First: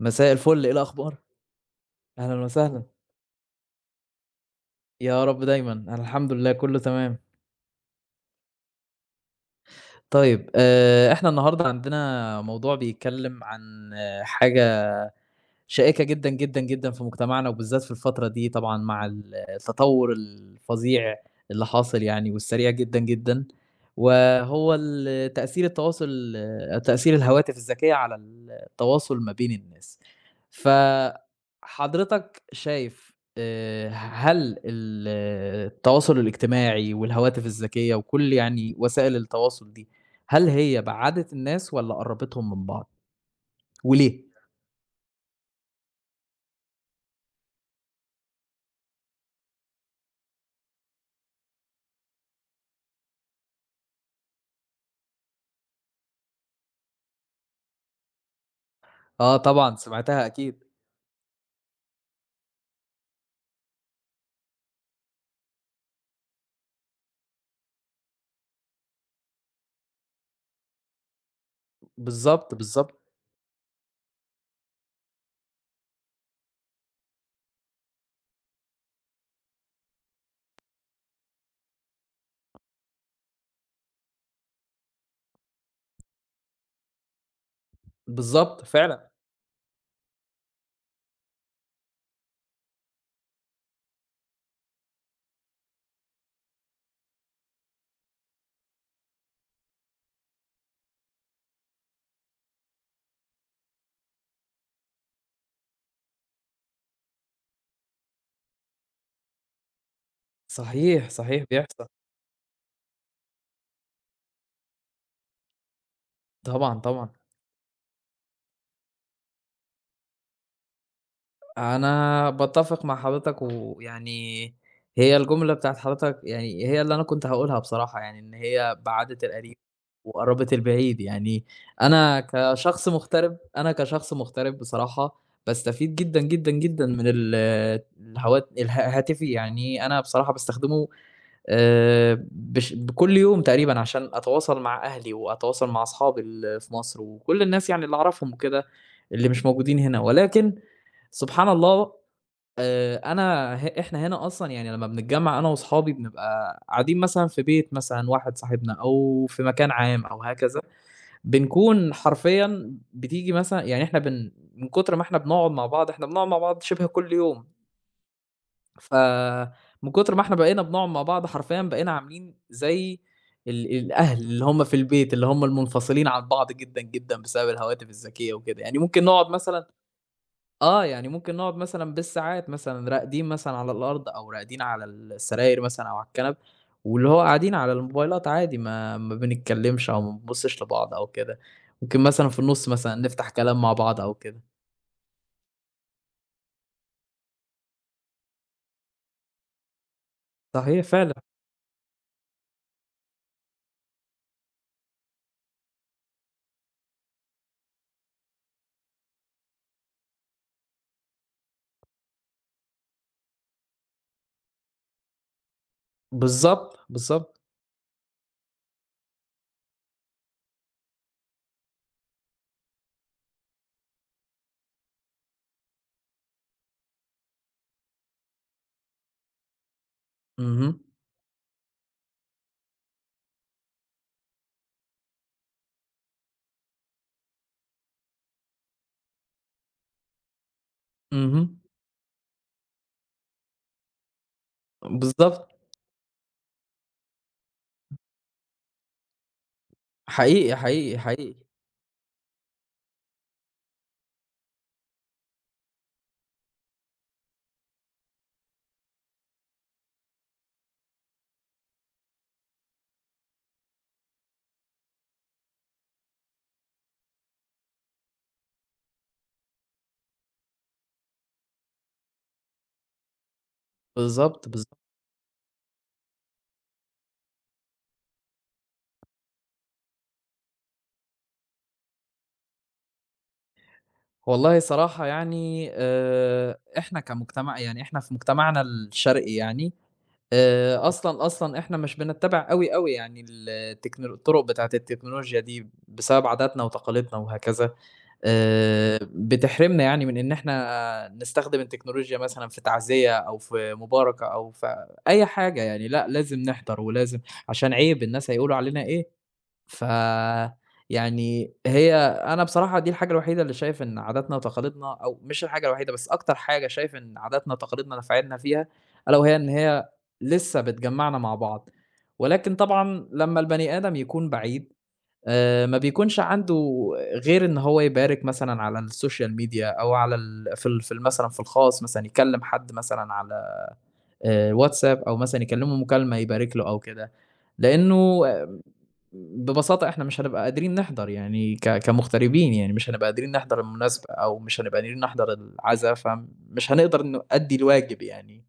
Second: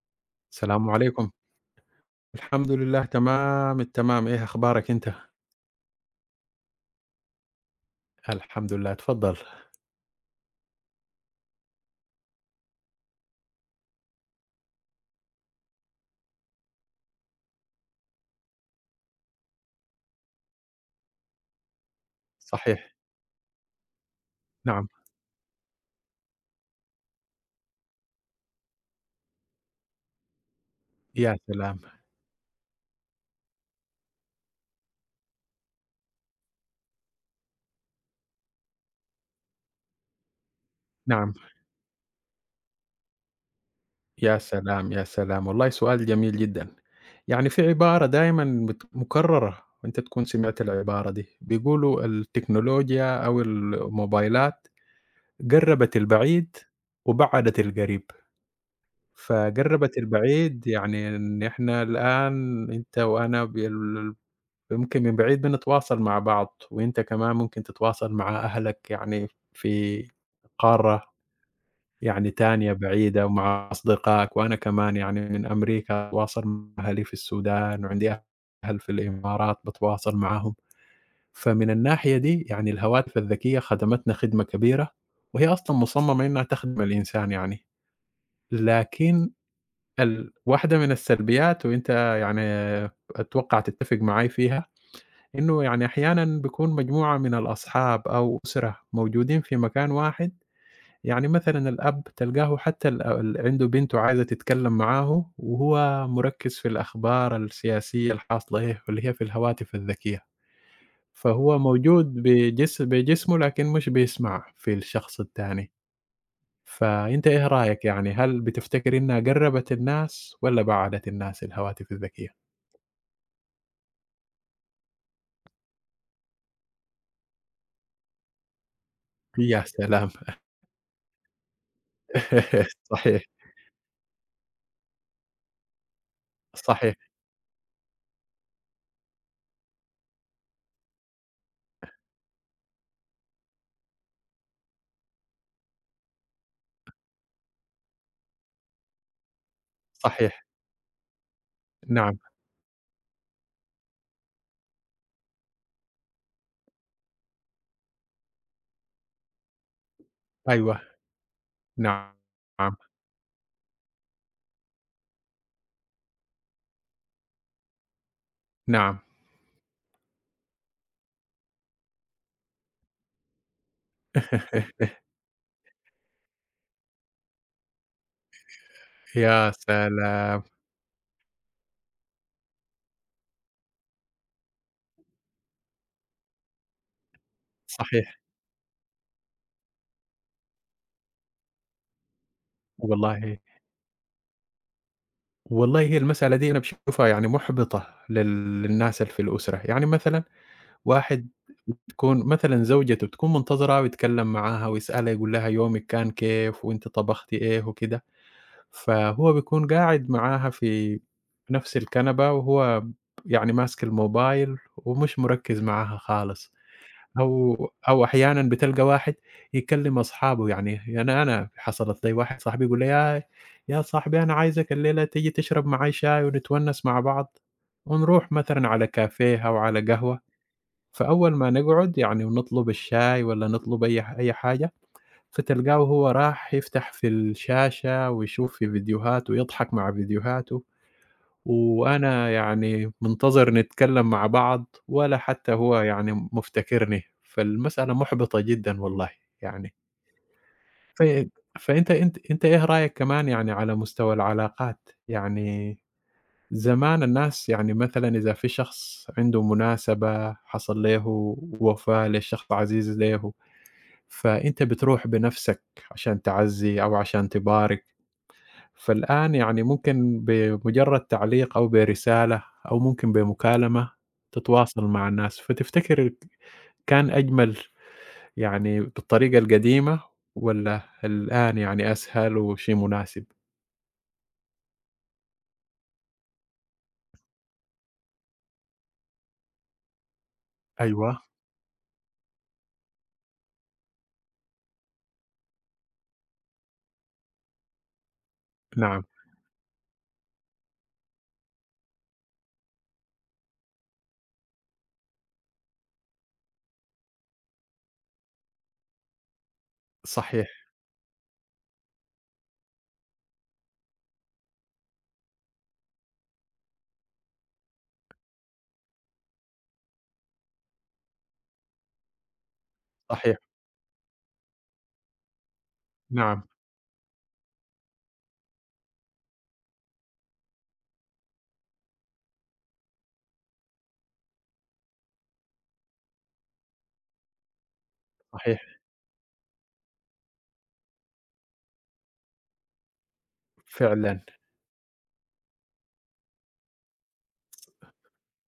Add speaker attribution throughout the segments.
Speaker 1: مساء الفل، إيه
Speaker 2: السلام
Speaker 1: الأخبار؟
Speaker 2: عليكم.
Speaker 1: أهلًا
Speaker 2: الحمد
Speaker 1: وسهلًا،
Speaker 2: لله تمام التمام، إيه أخبارك أنت؟
Speaker 1: يا رب دايمًا، أنا الحمد لله كُلّه تمام.
Speaker 2: الحمد لله، تفضّل.
Speaker 1: طيب إحنا النهارده عندنا موضوع بيتكلّم عن حاجة شائكة جدًا، جدًا، جدًا في مجتمعنا، وبالذات في الفترة دي طبعًا مع التطور الفظيع اللي حاصل يعني والسريع
Speaker 2: صحيح،
Speaker 1: جدًا، جدًا، وهو
Speaker 2: نعم،
Speaker 1: ال تأثير التواصل تأثير الهواتف الذكية على التواصل ما بين الناس.
Speaker 2: يا سلام!
Speaker 1: فحضرتك شايف هل ال التواصل الاجتماعي والهواتف الذكية وكل يعني وسائل التواصل دي، هل هي بَعَدِت
Speaker 2: نعم،
Speaker 1: الناس والّا قرّبتهم من بعض وليه؟
Speaker 2: يا سلام، يا سلام! والله سؤال جميل جدًا. يعني في عبارة دايمًا مكررة وأنت تكون سمعت العبارة دي، بيقولوا التكنولوجيا أو الموبايلات قرّبت البعيد وبعّدت القريب،
Speaker 1: آه طبعًا،
Speaker 2: فقرّبت
Speaker 1: سمعتها أكيد.
Speaker 2: البعيد يعني إن إحنا الآن أنت وأنا يمكن من بعيد بنتواصل مع بعض، وأنت كمان ممكن تتواصل مع أهلك يعني في قارة يعني
Speaker 1: بالضبط،
Speaker 2: تانية
Speaker 1: بالضبط،
Speaker 2: بعيدة ومع أصدقائك، وأنا كمان يعني من أمريكا أتواصل مع أهلي في السودان، وعندي أهل في الإمارات باتواصل معاهم، فمن الناحية دي يعني الهواتف الذكية خدمتنا خدمة كبيرة، وهي أصلًا مصممة إنها تخدم الإنسان يعني،
Speaker 1: بالضبط فعلًا،
Speaker 2: لكن واحدة من السلبيات وأنت يعني أتوقع تتفق معاي فيها إنه يعني أحيانًا بيكون مجموعة من الأصحاب أو أسرة موجودين في مكان واحد، يعني مثلًا الأب تلقاه حتى ال ال عنده بنته عايزة تتكلم معاه وهو مركّز في الأخبار السياسية الحاصلة إيه، واللي هي في الهواتف الذكية،
Speaker 1: صحيح، صحيح
Speaker 2: فهو
Speaker 1: بيحصل،
Speaker 2: موجود بجسمه لكن مش بيسمع في الشخص التاني،
Speaker 1: طبعًا، طبعًا،
Speaker 2: فأنت إيه رأيك يعني هل بتفتكر إنها قرّبت الناس والّا بَعَدت الناس الهواتف الذكية؟
Speaker 1: أنا باتّفق مع حضرتك ويعني هي الجملة بتاعة حضرتك يعني هي اللي أنا كنت هاقولها بصراحة، يعني إن هي بَعَدِت القريب
Speaker 2: يا سلام!
Speaker 1: وقرّبت البعيد، يعني أنا كشخص
Speaker 2: صحيح،
Speaker 1: مغترب أنا كشخص مغترب بصراحة باستفيد جدًا، جدًا، جدًا
Speaker 2: صحيح،
Speaker 1: من ال الهوات اله هاتفي، يعني أنا بصراحة باستخدمه بش بكل يوم تقريبًا عشان أتواصل مع أهلي وأتواصل مع أصحابي في مصر وكل الناس يعني اللي أعرفهم وكده، اللي مش موجودين هنا،
Speaker 2: صحيح،
Speaker 1: ولكن سبحان الله
Speaker 2: نعم،
Speaker 1: أنا ه إحنا هنا أصلًا يعني لمّا بنتجمّع أنا وأصحابي بنبقى قاعدين مثلًا في بيت مثلًا واحد صاحبنا أو في مكان عام أو هكذا،
Speaker 2: أيوه.
Speaker 1: بنكون
Speaker 2: نعم،
Speaker 1: حرفيًا بتيجي مثلًا يعني إحنا بن من كتر ما إحنا بنقعد مع بعض، إحنا بنقعد مع بعض شِبه كل يوم.
Speaker 2: نعم.
Speaker 1: فمن كتر ما إحنا بقينا بنقعد مع بعض حرفيًا بقينا عاملين زي الأهل اللي هم في البيت، اللي هم المنفصلين عن بعض جدًا، جدًا بسبب الهواتف الذكية وكده، يعني ممكن نقعد
Speaker 2: يا
Speaker 1: مثلًا
Speaker 2: سلام!
Speaker 1: آه، يعني ممكن نقعد مثلًا بالساعات مثلًا راقدين مثلًا على الأرض أو راقدين على السراير مثلًا أو على الكنب، واللي هو قاعدين على
Speaker 2: صحيح.
Speaker 1: الموبايلات عادي ما بنتكلمش أو ما بنبصش لبعض أو كده، ممكن مثلًا في النُص مثلًا نفتح
Speaker 2: والله،
Speaker 1: كلام مع بعض أو كده.
Speaker 2: والله هي المسألة دي أنا باشوفها يعني مُحبِطة للناس اللي في الأسرة، يعني مثلًا
Speaker 1: صحيح فعلًا،
Speaker 2: واحد تكون مثلًا زوجته تكون منتظرة ويتكلّم معاها ويسألها يقول لها يومِك كان كيف وأنتِ طبختِ إيه وكده، فهو بيكون قاعد معاها في نفس الكنبة وهو يعني ماسك الموبايل ومش مركّز معاها خالص.
Speaker 1: بالضبط، بالضبط.
Speaker 2: أو أو أحيانًا بتلقى واحد يكلم أصحابه، يعني أنا حصلت لي واحد صاحبي يقول لي: "يا صاحبي أنا عايزك الليلة تيجي تشرب معاي شاي ونتونس مع بعض، ونروح مثلًا على كافيه أو على قهوة."
Speaker 1: اهم،
Speaker 2: فأول ما نقعد يعني ونطلب الشاي والّا نطلب أي أي حاجة، فتلقاه وهو راح يفتح في الشاشة ويشوف في فيديوهات ويضحك مع فيديوهاته.
Speaker 1: اهم،
Speaker 2: وأنا يعني منتظر نتكلّم مع بعض ولا
Speaker 1: بالضبط.
Speaker 2: حتى هو يعني مفتكرني، فالمسألة مُحبِطة جدًا والله يعني.
Speaker 1: حقيقي، حقيقي،
Speaker 2: ف
Speaker 1: حقيقي.
Speaker 2: فأنت أنت أنت إيه رأيك كمان يعني على مستوى العلاقات؟ يعني زمان الناس يعني مثلًا إذا في شخص عنده مناسبة حصل له وفاة لشخص عزيز له، فأنت بتروح بنَفْسك عشان تعزّي أو عشان تبارك. فالآن يعني ممكن بمجرد تعليق أو برسالة أو ممكن بمكالمة
Speaker 1: بالضبط، بالضبط.
Speaker 2: تتواصل مع الناس، فتفتكر كان أجمل يعني بالطريقة القديمة والّا الآن يعني أسهل وشيء مناسب؟
Speaker 1: والله صراحة يعني إحنا كمجتمع يعني إحنا في مجتمعنا الشرقي يعني،
Speaker 2: أيوه،
Speaker 1: أصلًا، أصلًا إحنا مش بنتّبع أوي، أوي يعني الطُرق بتاعة التكنولوجيا دي بسبب عاداتنا وتقاليدنا وهكذا،
Speaker 2: نعم،
Speaker 1: بتحرمنا يعني من إن إحنا نستخدم التكنولوجيا مثلًا في تعزية أو في مباركة أو في أي حاجة يعني، لأ لازم نحضر ولازم عشان عيب الناس هيقولوا علينا إيه. ف
Speaker 2: صحيح،
Speaker 1: يعني هي أنا بصراحة دي الحاجة الوحيدة اللي شايف إن عاداتنا وتقاليدنا أو مش الحاجة الوحيدة، بس أكتر حاجة شايف إن عاداتنا وتقاليدنا نفعتنا فيها، ألا وهي إن هي لسه بتجمّعنا مع بعض، ولكن طبعًا
Speaker 2: صحيح،
Speaker 1: لمّا البني آدم يكون بعيد ما بيكونش
Speaker 2: نعم،
Speaker 1: عنده غير إن هو يبارك مثلًا على السوشيال ميديا أو على ال في ال في ال مثلًا في الخاص، مثلًا يكلّم حد مثلًا على واتساب أو مثلًا يكلّمه مكالمة يبارك له أو كده، لإنه
Speaker 2: صحيح،
Speaker 1: ببساطة إحنا مش هنبقى قادرين نحضر يعني كمغتربين يعني مش هنبقى قادرين نحضر المناسبة
Speaker 2: فعلًا،
Speaker 1: أو مش هنبقى قادرين نحضر العزا، فمش هنقدر نؤدّي الواجب يعني.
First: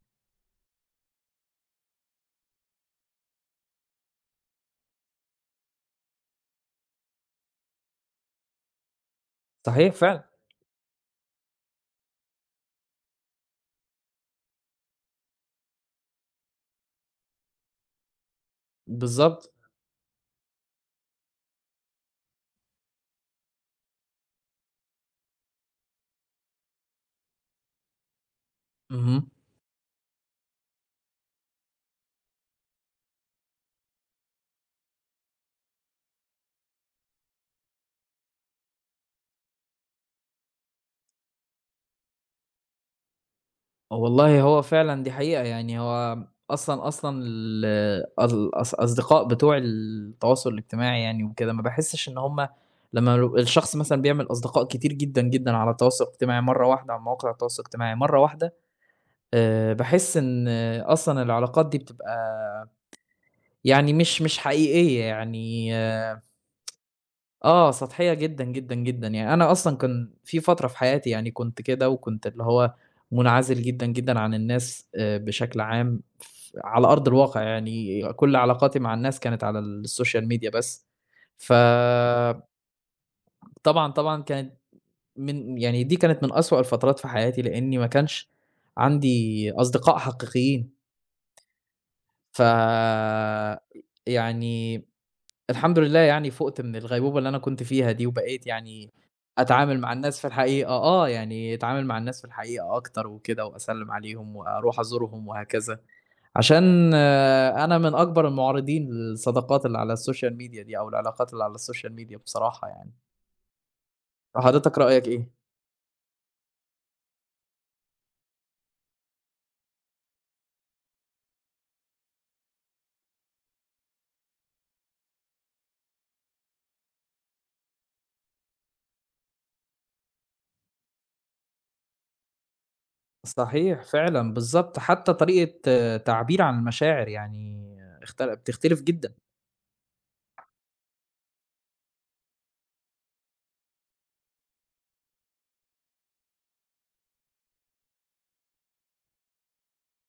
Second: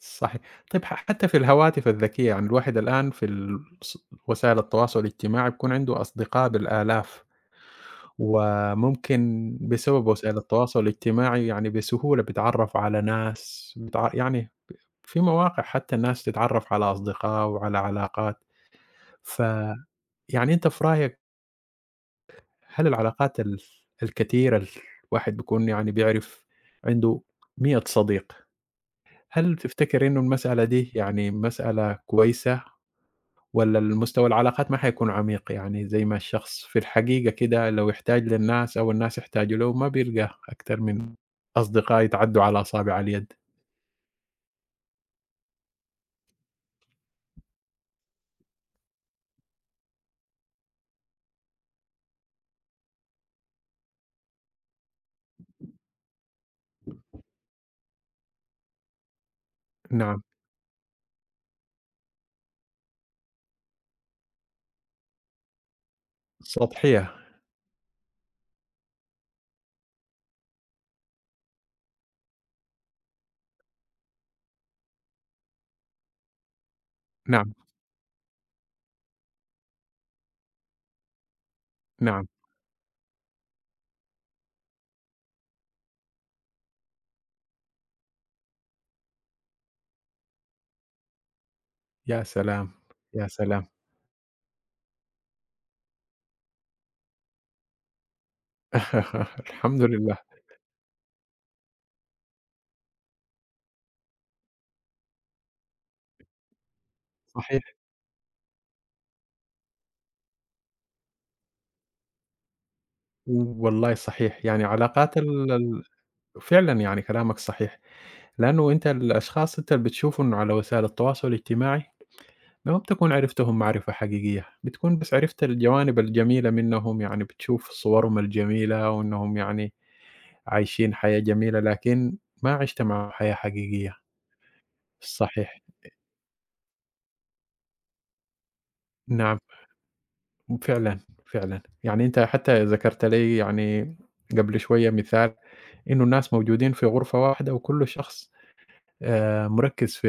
Speaker 2: صحيح. طيب حتى في الهواتف الذكية يعني الواحد الآن في ال ص وسائل التواصل الاجتماعي بيكون عنده أصدقاء بالآلاف. وممكن
Speaker 1: صحيح
Speaker 2: بسبب
Speaker 1: فعلًا.
Speaker 2: وسائل التواصل الاجتماعي يعني بسهولة بتعرّف على ناس، يعني في مواقع حتى الناس تتعرّف على أصدقاء وعلى علاقات،
Speaker 1: بالضبط،
Speaker 2: فيعني أنت في رأيك هل العلاقات الكتيرة الواحد بيكون يعني بيعرف عنده 100 صديق،
Speaker 1: اهم.
Speaker 2: هل تفتكر إنه المسألة دي يعني مسألة كويسة؟ والّا المستوى العلاقات ما حيكون عميق، يعني زي ما الشخص في الحقيقة كده لو احتاج للناس أو الناس احتاجوا له ما بيلقاه أكتر من أصدقاء يتعدّوا على أصابع اليد،
Speaker 1: والله هو فعلًا دي حقيقة، يعني هو أصلًا أصلًا ال الأص الأصدقاء بتوع التواصل الاجتماعي يعني وكده، ما باحسّش إن هم لمّا الشخص مثلًا بيعمل أصدقاء كتير جدًا، جدًا على التواصل الاجتماعي مرّة واحدة على مواقع التواصل الاجتماعي مرّة واحدة، باحس
Speaker 2: نعم،
Speaker 1: إن أصلًا العلاقات دي بتبقى يعني مش حقيقية، يعني آه،
Speaker 2: سطحية،
Speaker 1: آه، سطحية جدًا، جدًا، جدًا. يعني أنا أصلًا كان في فترة في حياتي يعني كنت كده وكنت اللي هو منعزل جدًا، جدًا عن الناس بشكل عام ف على أرض الواقع
Speaker 2: نعم،
Speaker 1: يعني كل علاقاتي مع الناس كانت على السوشيال ميديا بس.
Speaker 2: نعم،
Speaker 1: فطبعًا، طبعًا كانت من يعني دي كانت من أسوأ الفترات في حياتي لإني ما كانش عندي أصدقاء حقيقيين.
Speaker 2: يا
Speaker 1: ف
Speaker 2: سلام، يا سلام،
Speaker 1: يعني الحمد لله يعني فُقت من الغيبوبة اللي أنا كنت فيها دي، وبقيت يعني أتعامل
Speaker 2: الحمد
Speaker 1: مع
Speaker 2: لله،
Speaker 1: الناس في الحقيقة يعني أتعامل مع الناس في الحقيقة أكتر وكده، وأسلِّم عليهم وأروح أزورهم وهكذا، عشان
Speaker 2: صحيح،
Speaker 1: أنا من أكبر المُعارضين للصداقات اللي على السوشيال ميديا دي، أو العلاقات اللي على السوشيال ميديا بصراحة يعني.
Speaker 2: والله صحيح، يعني
Speaker 1: حضرتك رأيك
Speaker 2: علاقات
Speaker 1: إيه؟
Speaker 2: ال ال فعلًا يعني كلامك صحيح، لأنه الأشخاص أنت اللي بتشوفهم على وسائل التواصل الاجتماعي لما بتكون عرفتهم معرفة حقيقية، بتكون بس عرفت الجوانب الجميلة منهم، يعني بتشوف صورهم الجميلة وإنهم يعني عايشين حياة جميلة، لكن ما عِشت معاهم حياة
Speaker 1: صحيح
Speaker 2: حقيقية،
Speaker 1: فعلًا، بالضبط، حتى
Speaker 2: صحيح،
Speaker 1: طريقة تعبير عن المشاعر يعني بتختلف جدًا.
Speaker 2: نعم، فعلًا، فعلًا، يعني أنت حتى ذكرت لي يعني قبل شوية مثال إنه الناس موجودين في غرفة واحدة وكل شخص مركّز في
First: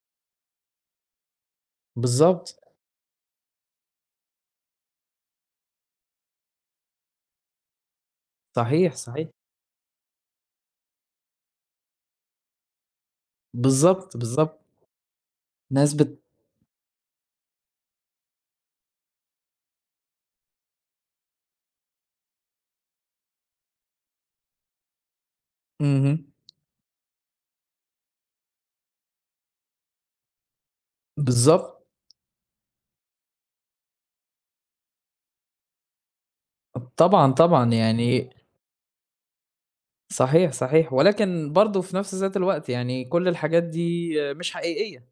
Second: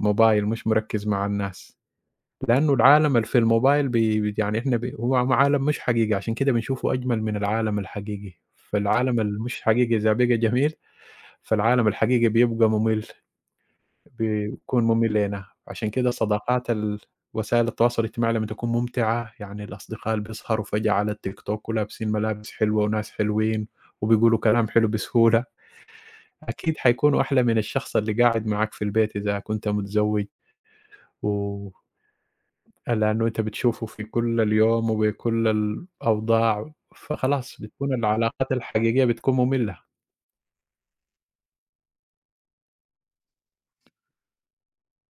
Speaker 2: الموبايل، مش مركّز مع الناس.
Speaker 1: بالضبط،
Speaker 2: لأنه العالم اللي في الموبايل بي بي يعني إحنا ب هو م عالم مش حقيقي، عشان كده بنشوفه أجمل من العالم الحقيقي،
Speaker 1: صحيح،
Speaker 2: فالعالم
Speaker 1: صحيح.
Speaker 2: اللي مش حقيقي إذا بقى جميل، فالعالم الحقيقي بيبقى مُمِل،
Speaker 1: بالضبط، بالضبط.
Speaker 2: بيكون مُمِل لينا،
Speaker 1: ناس
Speaker 2: عشان كده
Speaker 1: بت
Speaker 2: الصداقات وسائل التواصل الاجتماعي لمّا تكون ممتعة، يعني الأصدقاء اللي بيسهروا فجأة على التيك توك ولابسين ملابس حلوة وناس حلوين وبيقولوا كلام حلو بسهولة،
Speaker 1: اهم.
Speaker 2: أكيد حيكونوا أحلى من الشخص اللي قاعد معاك في البيت إذا كنت متزوج. و
Speaker 1: بالضبط.
Speaker 2: لأنه أنت بتشوفه في كل اليوم وبكل الأوضاع،
Speaker 1: طبعًا،
Speaker 2: فخلاص
Speaker 1: طبعًا.
Speaker 2: بتكون
Speaker 1: يعني
Speaker 2: العلاقات الحقيقية بتكون مملة.
Speaker 1: صحيح، صحيح. ولكن برضه في نفس ذات الوقت يعني كل الحاجات دي مش حقيقية.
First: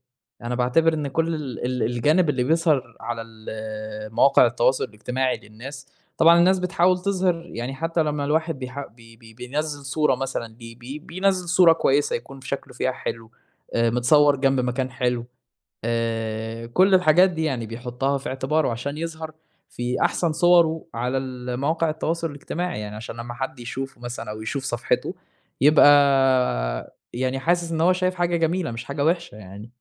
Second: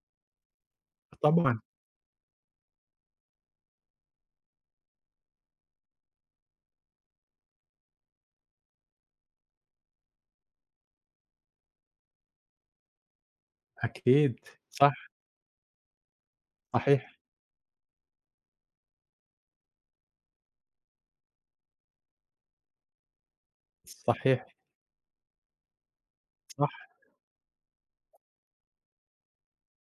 Speaker 1: أنا باعتبر إن كل
Speaker 2: طبعًا،
Speaker 1: ال الجانب اللي بيظهر على مواقع التواصل الاجتماعي للناس، طبعًا الناس بتحاول تظهر يعني حتى لمّا الواحد بيح بي بي بينزّل صورة مثلًا ليه، بينزّل صورة كويسة يكون في شكله فيها حلو، متصور
Speaker 2: أكيد،
Speaker 1: جنب مكان
Speaker 2: صح،
Speaker 1: حلو، كل
Speaker 2: صحيح،
Speaker 1: الحاجات دي يعني بيحطها في اعتباره عشان يظهر في أحسن صوره على مواقع التواصل الاجتماعي، يعني عشان لمّا حد يشوفه مثلًا أو
Speaker 2: صحيح،
Speaker 1: يشوف صفحته يبقى
Speaker 2: صح،
Speaker 1: يعني حاسس إن هو شايف حاجة جميلة مش حاجة وحشة يعني.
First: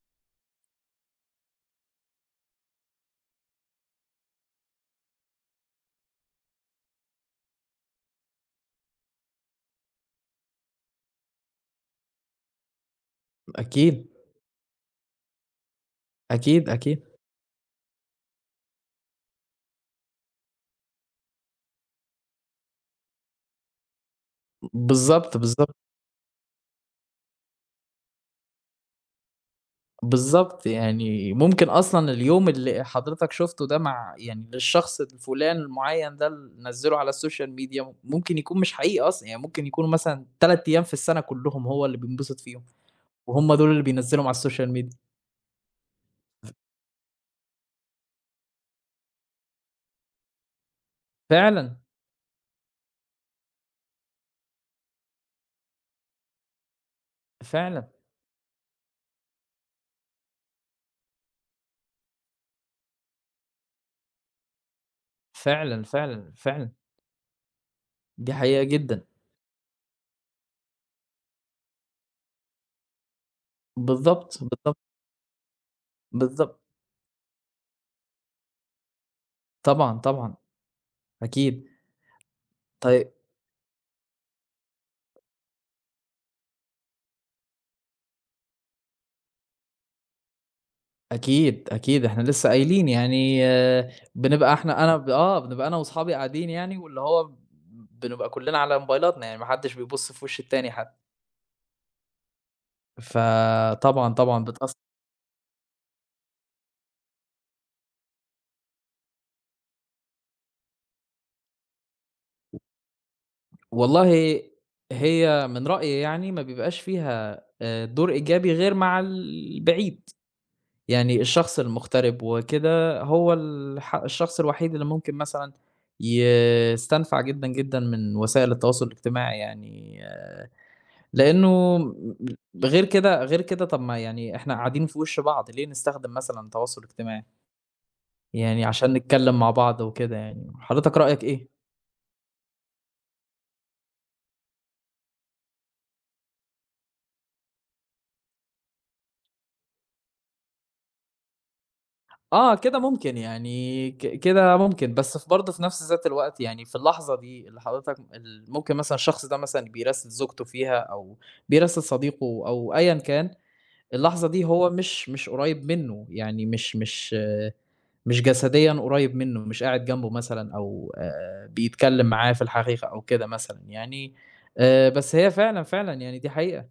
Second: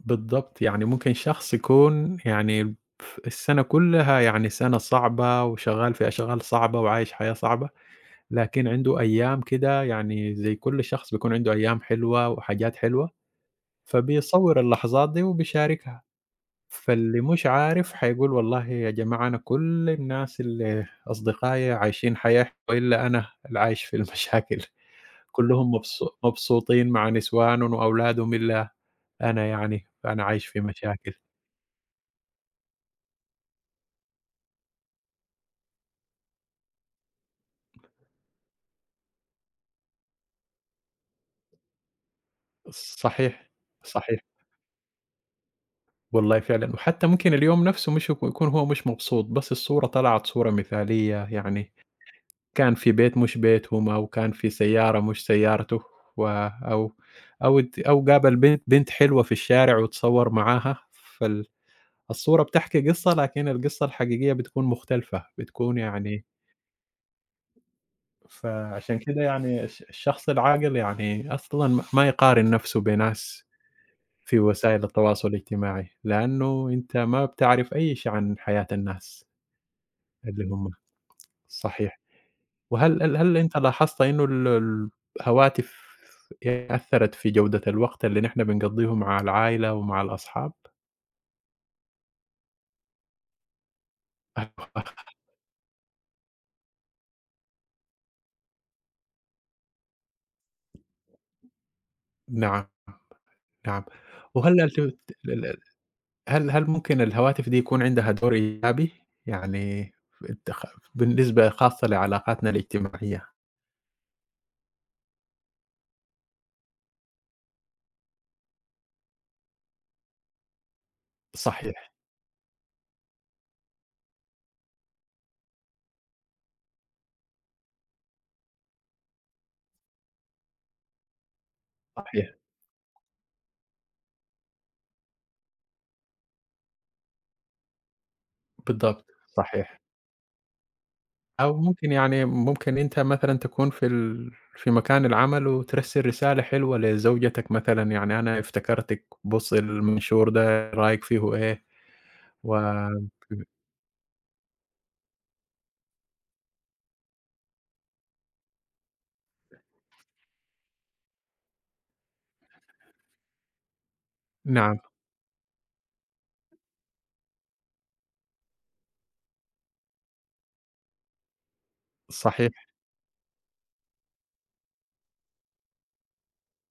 Speaker 2: بالضبط، يعني ممكن شخص يكون يعني السنة كلها يعني سنة صعبة وشغال في أشغال صعبة وعايش حياة صعبة، لكن عنده أيام كده يعني زي كل شخص بيكون عنده أيام حلوة وحاجات حلوة،
Speaker 1: أكيد،
Speaker 2: فبيصوّر اللحظات دي وبيشاركها.
Speaker 1: أكيد، أكيد.
Speaker 2: فاللي مش عارف حيقول والله يا جماعة أنا كل الناس اللي أصدقائي عايشين حياة وإلا أنا اللي عايش في المشاكل.
Speaker 1: بالضبط،
Speaker 2: كلهم
Speaker 1: بالضبط،
Speaker 2: مبسوطين مع نسوانهم وأولادهم إلا أنا، يعني أنا عايش في
Speaker 1: بالضبط.
Speaker 2: مشاكل.
Speaker 1: يعني ممكن أصلًا اليوم اللي حضرتك شُفته ده مع يعني للشخص الفلان المعيّن ده اللي نزّله على السوشيال ميديا ممكن يكون مش حقيقي أصلًا، يعني ممكن يكونوا مثلًا 3 أيام في السَنة كلّهم هو اللي بينبسط فيهم.
Speaker 2: صحيح،
Speaker 1: وهُم دول اللي
Speaker 2: صحيح،
Speaker 1: بينزّلهم على السوشيال ميديا.
Speaker 2: والله فعلًا، وحتى ممكن اليوم نفسه مش يكون هو مش مبسوط بس الصورة طلعت صورة مثالية يعني
Speaker 1: فعلًا،
Speaker 2: كان في بيت مش بيتهم أو كان في سيارة مش سيارته و أو أو ات
Speaker 1: فعلًا،
Speaker 2: أو قابل بنت حلوة في الشارع واتصوّر معاها، فال الصورة بتحكي قصّة، لكن القصّة الحقيقية بتكون مختلفة، بتكون
Speaker 1: فعلًا،
Speaker 2: يعني
Speaker 1: فعلًا، فعلًا، دي حقيقة
Speaker 2: فعشان
Speaker 1: جدًا.
Speaker 2: كده يعني الشخص العاقل يعني أصلًا ما يقارن نَفْسه بناس
Speaker 1: بالضبط،
Speaker 2: في
Speaker 1: بالضبط،
Speaker 2: وسائل التواصل الاجتماعي،
Speaker 1: بالضبط.
Speaker 2: لأنه أنت ما بتعرف أي شيء عن حياة الناس
Speaker 1: طبعًا، طبعًا،
Speaker 2: اللي هم.
Speaker 1: أكيد.
Speaker 2: صحيح. وهل
Speaker 1: طي
Speaker 2: هل هل أنت لاحظت إنه الهواتف أثّرت في جودة الوقت اللي نحن بنقضّيه مع العائلة ومع الأصحاب؟
Speaker 1: أكيد، أكيد، إحنا لسه قايلين يعني بنبقى إحنا أنا ب آه، بنبقى أنا وأصحابي قاعدين يعني واللي هو بنبقى كُلّنا على موبايلاتنا، يعني ما حدّش بيبُص في وِش التاني حتى.
Speaker 2: نعم، نعم.
Speaker 1: فطبعًا، طبعًا
Speaker 2: وهل
Speaker 1: بتأثّر.
Speaker 2: الت ال ال هل هل ممكن الهواتف دي يكون عندها دور إيجابي؟ يعني أنت خ بالنسبة خاصة لعلاقاتنا الاجتماعية.
Speaker 1: والله هي من رأيي يعني ما بيبقاش فيها دور إيجابي غير مع البعيد. يعني الشخص
Speaker 2: صحيح،
Speaker 1: المغترب وكده هو الشخص الوحيد اللي ممكن مثلًا يستنفع جدًا، جدًا من وسائل التواصل الاجتماعي يعني، لإنه
Speaker 2: صحيح،
Speaker 1: غير كده غير كده طب ما يعني إحنا قاعدين في وش بعض، ليه نستخدم مثلًا تواصل اجتماعي؟ يعني عشان
Speaker 2: بالضبط،
Speaker 1: نتكلم مع بعض
Speaker 2: صحيح.
Speaker 1: وكده يعني، حضرتك رأيك إيه؟
Speaker 2: أو ممكن يعني ممكن أنت مثلًا تكون في ال في مكان العمل وترسل رسالة حلوة لزوجتك مثلًا، يعني أنا افتكرتِك، بُص المنشور ده رأيك فيه إيه؟
Speaker 1: آه،
Speaker 2: و
Speaker 1: كده ممكن، يعني كده ممكن، بس في برضه في نفس ذات الوقت يعني في اللحظة دي اللي حضرتك ممكن مثلًا الشخص ده مثلًا بيراسل زوجته فيها أو بيراسل صديقه أو أيًا كان، اللحظة دي هو
Speaker 2: نعم،
Speaker 1: مش قريب منه، يعني مش جسديًا قريب منه، مش قاعد جنبه مثلًا أو بيتكلم معاه في
Speaker 2: صحيح،
Speaker 1: الحقيقة أو كده مثلًا يعني، بس هي فعلًا، فعلًا يعني دي حقيقة،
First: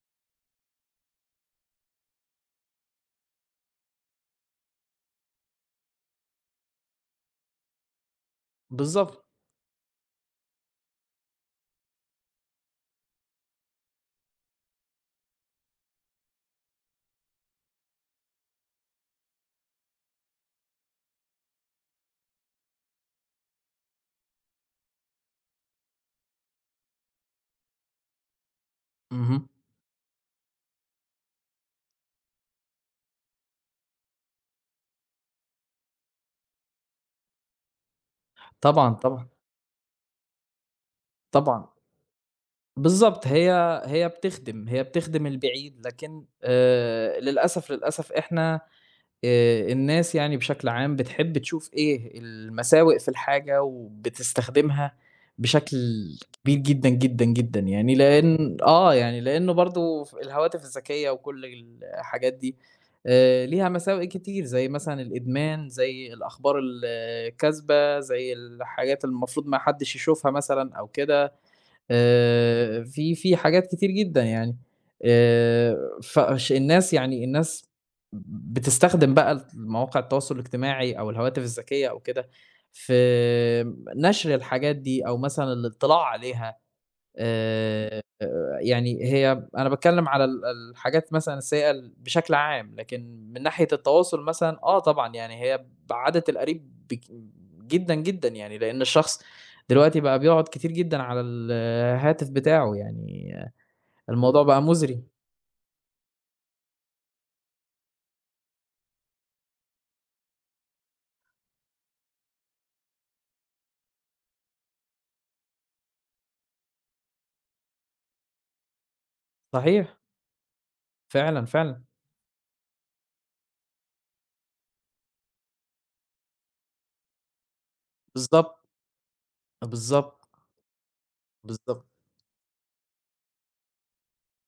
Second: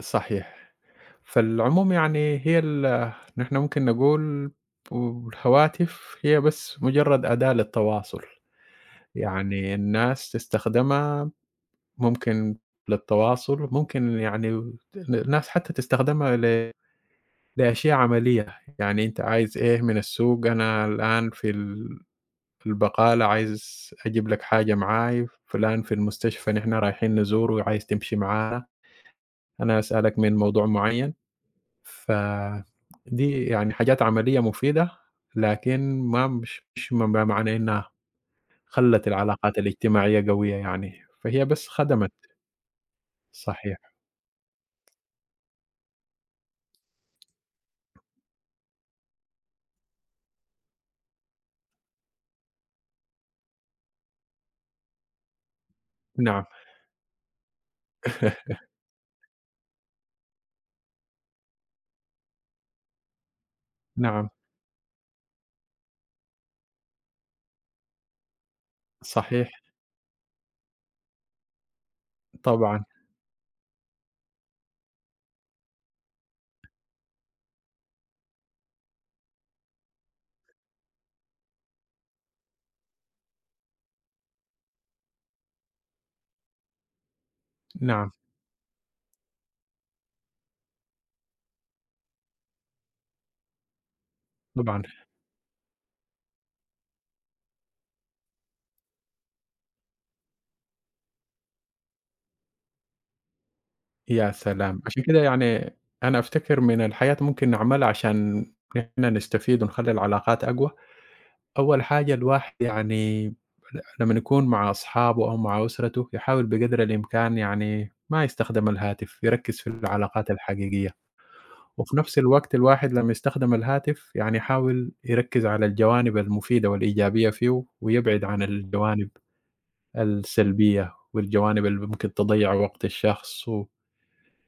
Speaker 2: صحيح. فالعموم يعني هي نحن ممكن نقول والهواتف هي بس مجرد أداة للتواصل،
Speaker 1: بالضبط،
Speaker 2: يعني الناس تستخدمها ممكن للتواصل، ممكن يعني الناس حتى تستخدمها دي أشياء عملية، يعني أنت عايز إيه من السوق، أنا الآن في البقالة عايز أجيب لك حاجة معاي، فلان في المستشفى نحن رايحين نزوره عايز تمشي معانا،
Speaker 1: اهم،
Speaker 2: أنا أسألك من موضوع معين، ف دي يعني حاجات عملية مفيدة، لكن ما مش مش ما معناه إنها
Speaker 1: طبعًا،
Speaker 2: خلّت
Speaker 1: طبعًا،
Speaker 2: العلاقات الاجتماعية قوية يعني، فهي بس
Speaker 1: طبعًا.
Speaker 2: خدمت،
Speaker 1: بالضبط، هي
Speaker 2: صحيح،
Speaker 1: هي بتخدم، هي بتخدم البعيد، لكن للأسف، للأسف إحنا الناس يعني بشكل عام بتحب تشوف إيه، المساوئ في الحاجة وبتستخدمها بشكل
Speaker 2: نعم،
Speaker 1: كبير جدًا، جدًا، جدًا يعني لإن آه، يعني لإنه برضه ف الهواتف الذكية وكل الحاجات دي ليها مساوئ
Speaker 2: نعم،
Speaker 1: كتير، زي مثلًا الإدمان، زي الأخبار الكاذبة، زي الحاجات اللي المفروض
Speaker 2: صحيح،
Speaker 1: ما حدش يشوفها مثلًا أو كده.
Speaker 2: طبعًا،
Speaker 1: في حاجات كتير جدًا يعني، آآ فش الناس يعني الناس بتستخدم بقى مواقع التواصل الاجتماعي أو الهواتف الذكية أو كده في نشر الحاجات دي أو مثلًا الاطلاع عليها، آآ،
Speaker 2: نعم،
Speaker 1: يعني هي أنا باتكلم على الحاجات مثلًا السيئة بشكل عام، لكن من ناحية التواصل مثلًا آه
Speaker 2: طبعًا.
Speaker 1: طبعًا، يعني هي بعَدِت القريب جدًا، جدًا يعني، لإن الشخص دلوقتي بقى بيقعد كتير جدًا على الهاتف بتاعه، يعني
Speaker 2: يا
Speaker 1: الموضوع بقى
Speaker 2: سلام! عشان
Speaker 1: مُزري.
Speaker 2: كده يعني أنا أفتكر من الحاجات ممكن نعملها عشان إحنا نستفيد ونخلّي العلاقات أقوى، أول حاجة الواحد يعني لمّا يكون مع أصحابه أو مع أسرته يحاول بقدر الإمكان يعني ما يستخدم الهاتف، يركّز في
Speaker 1: صحيح،
Speaker 2: العلاقات الحقيقية،
Speaker 1: فعلًا، فعلًا،
Speaker 2: وفي نفس الوقت الواحد لمّا يستخدم الهاتف يعني يحاول يركّز على الجوانب المفيدة والإيجابية فيه، ويبعد عن
Speaker 1: بالضبط،
Speaker 2: الجوانب
Speaker 1: بالضبط،
Speaker 2: السلبية والجوانب
Speaker 1: بالضبط،
Speaker 2: اللي ممكن تضيّع وقت الشخص و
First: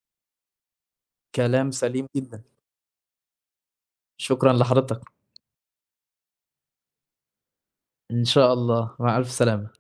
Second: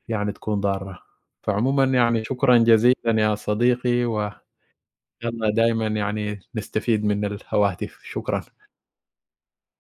Speaker 2: يعني تكون ضارة.
Speaker 1: كلام
Speaker 2: فعمومًا
Speaker 1: سليم
Speaker 2: يعني
Speaker 1: جدًا.
Speaker 2: شكرًا جزيلًا يا صديقي، وإن
Speaker 1: شكرًا لحضرتك،
Speaker 2: شاء الله دايمًا يعني نستفيد من الهواتف،
Speaker 1: إن
Speaker 2: شكرًا.
Speaker 1: شاء الله، مع ألف سلامة.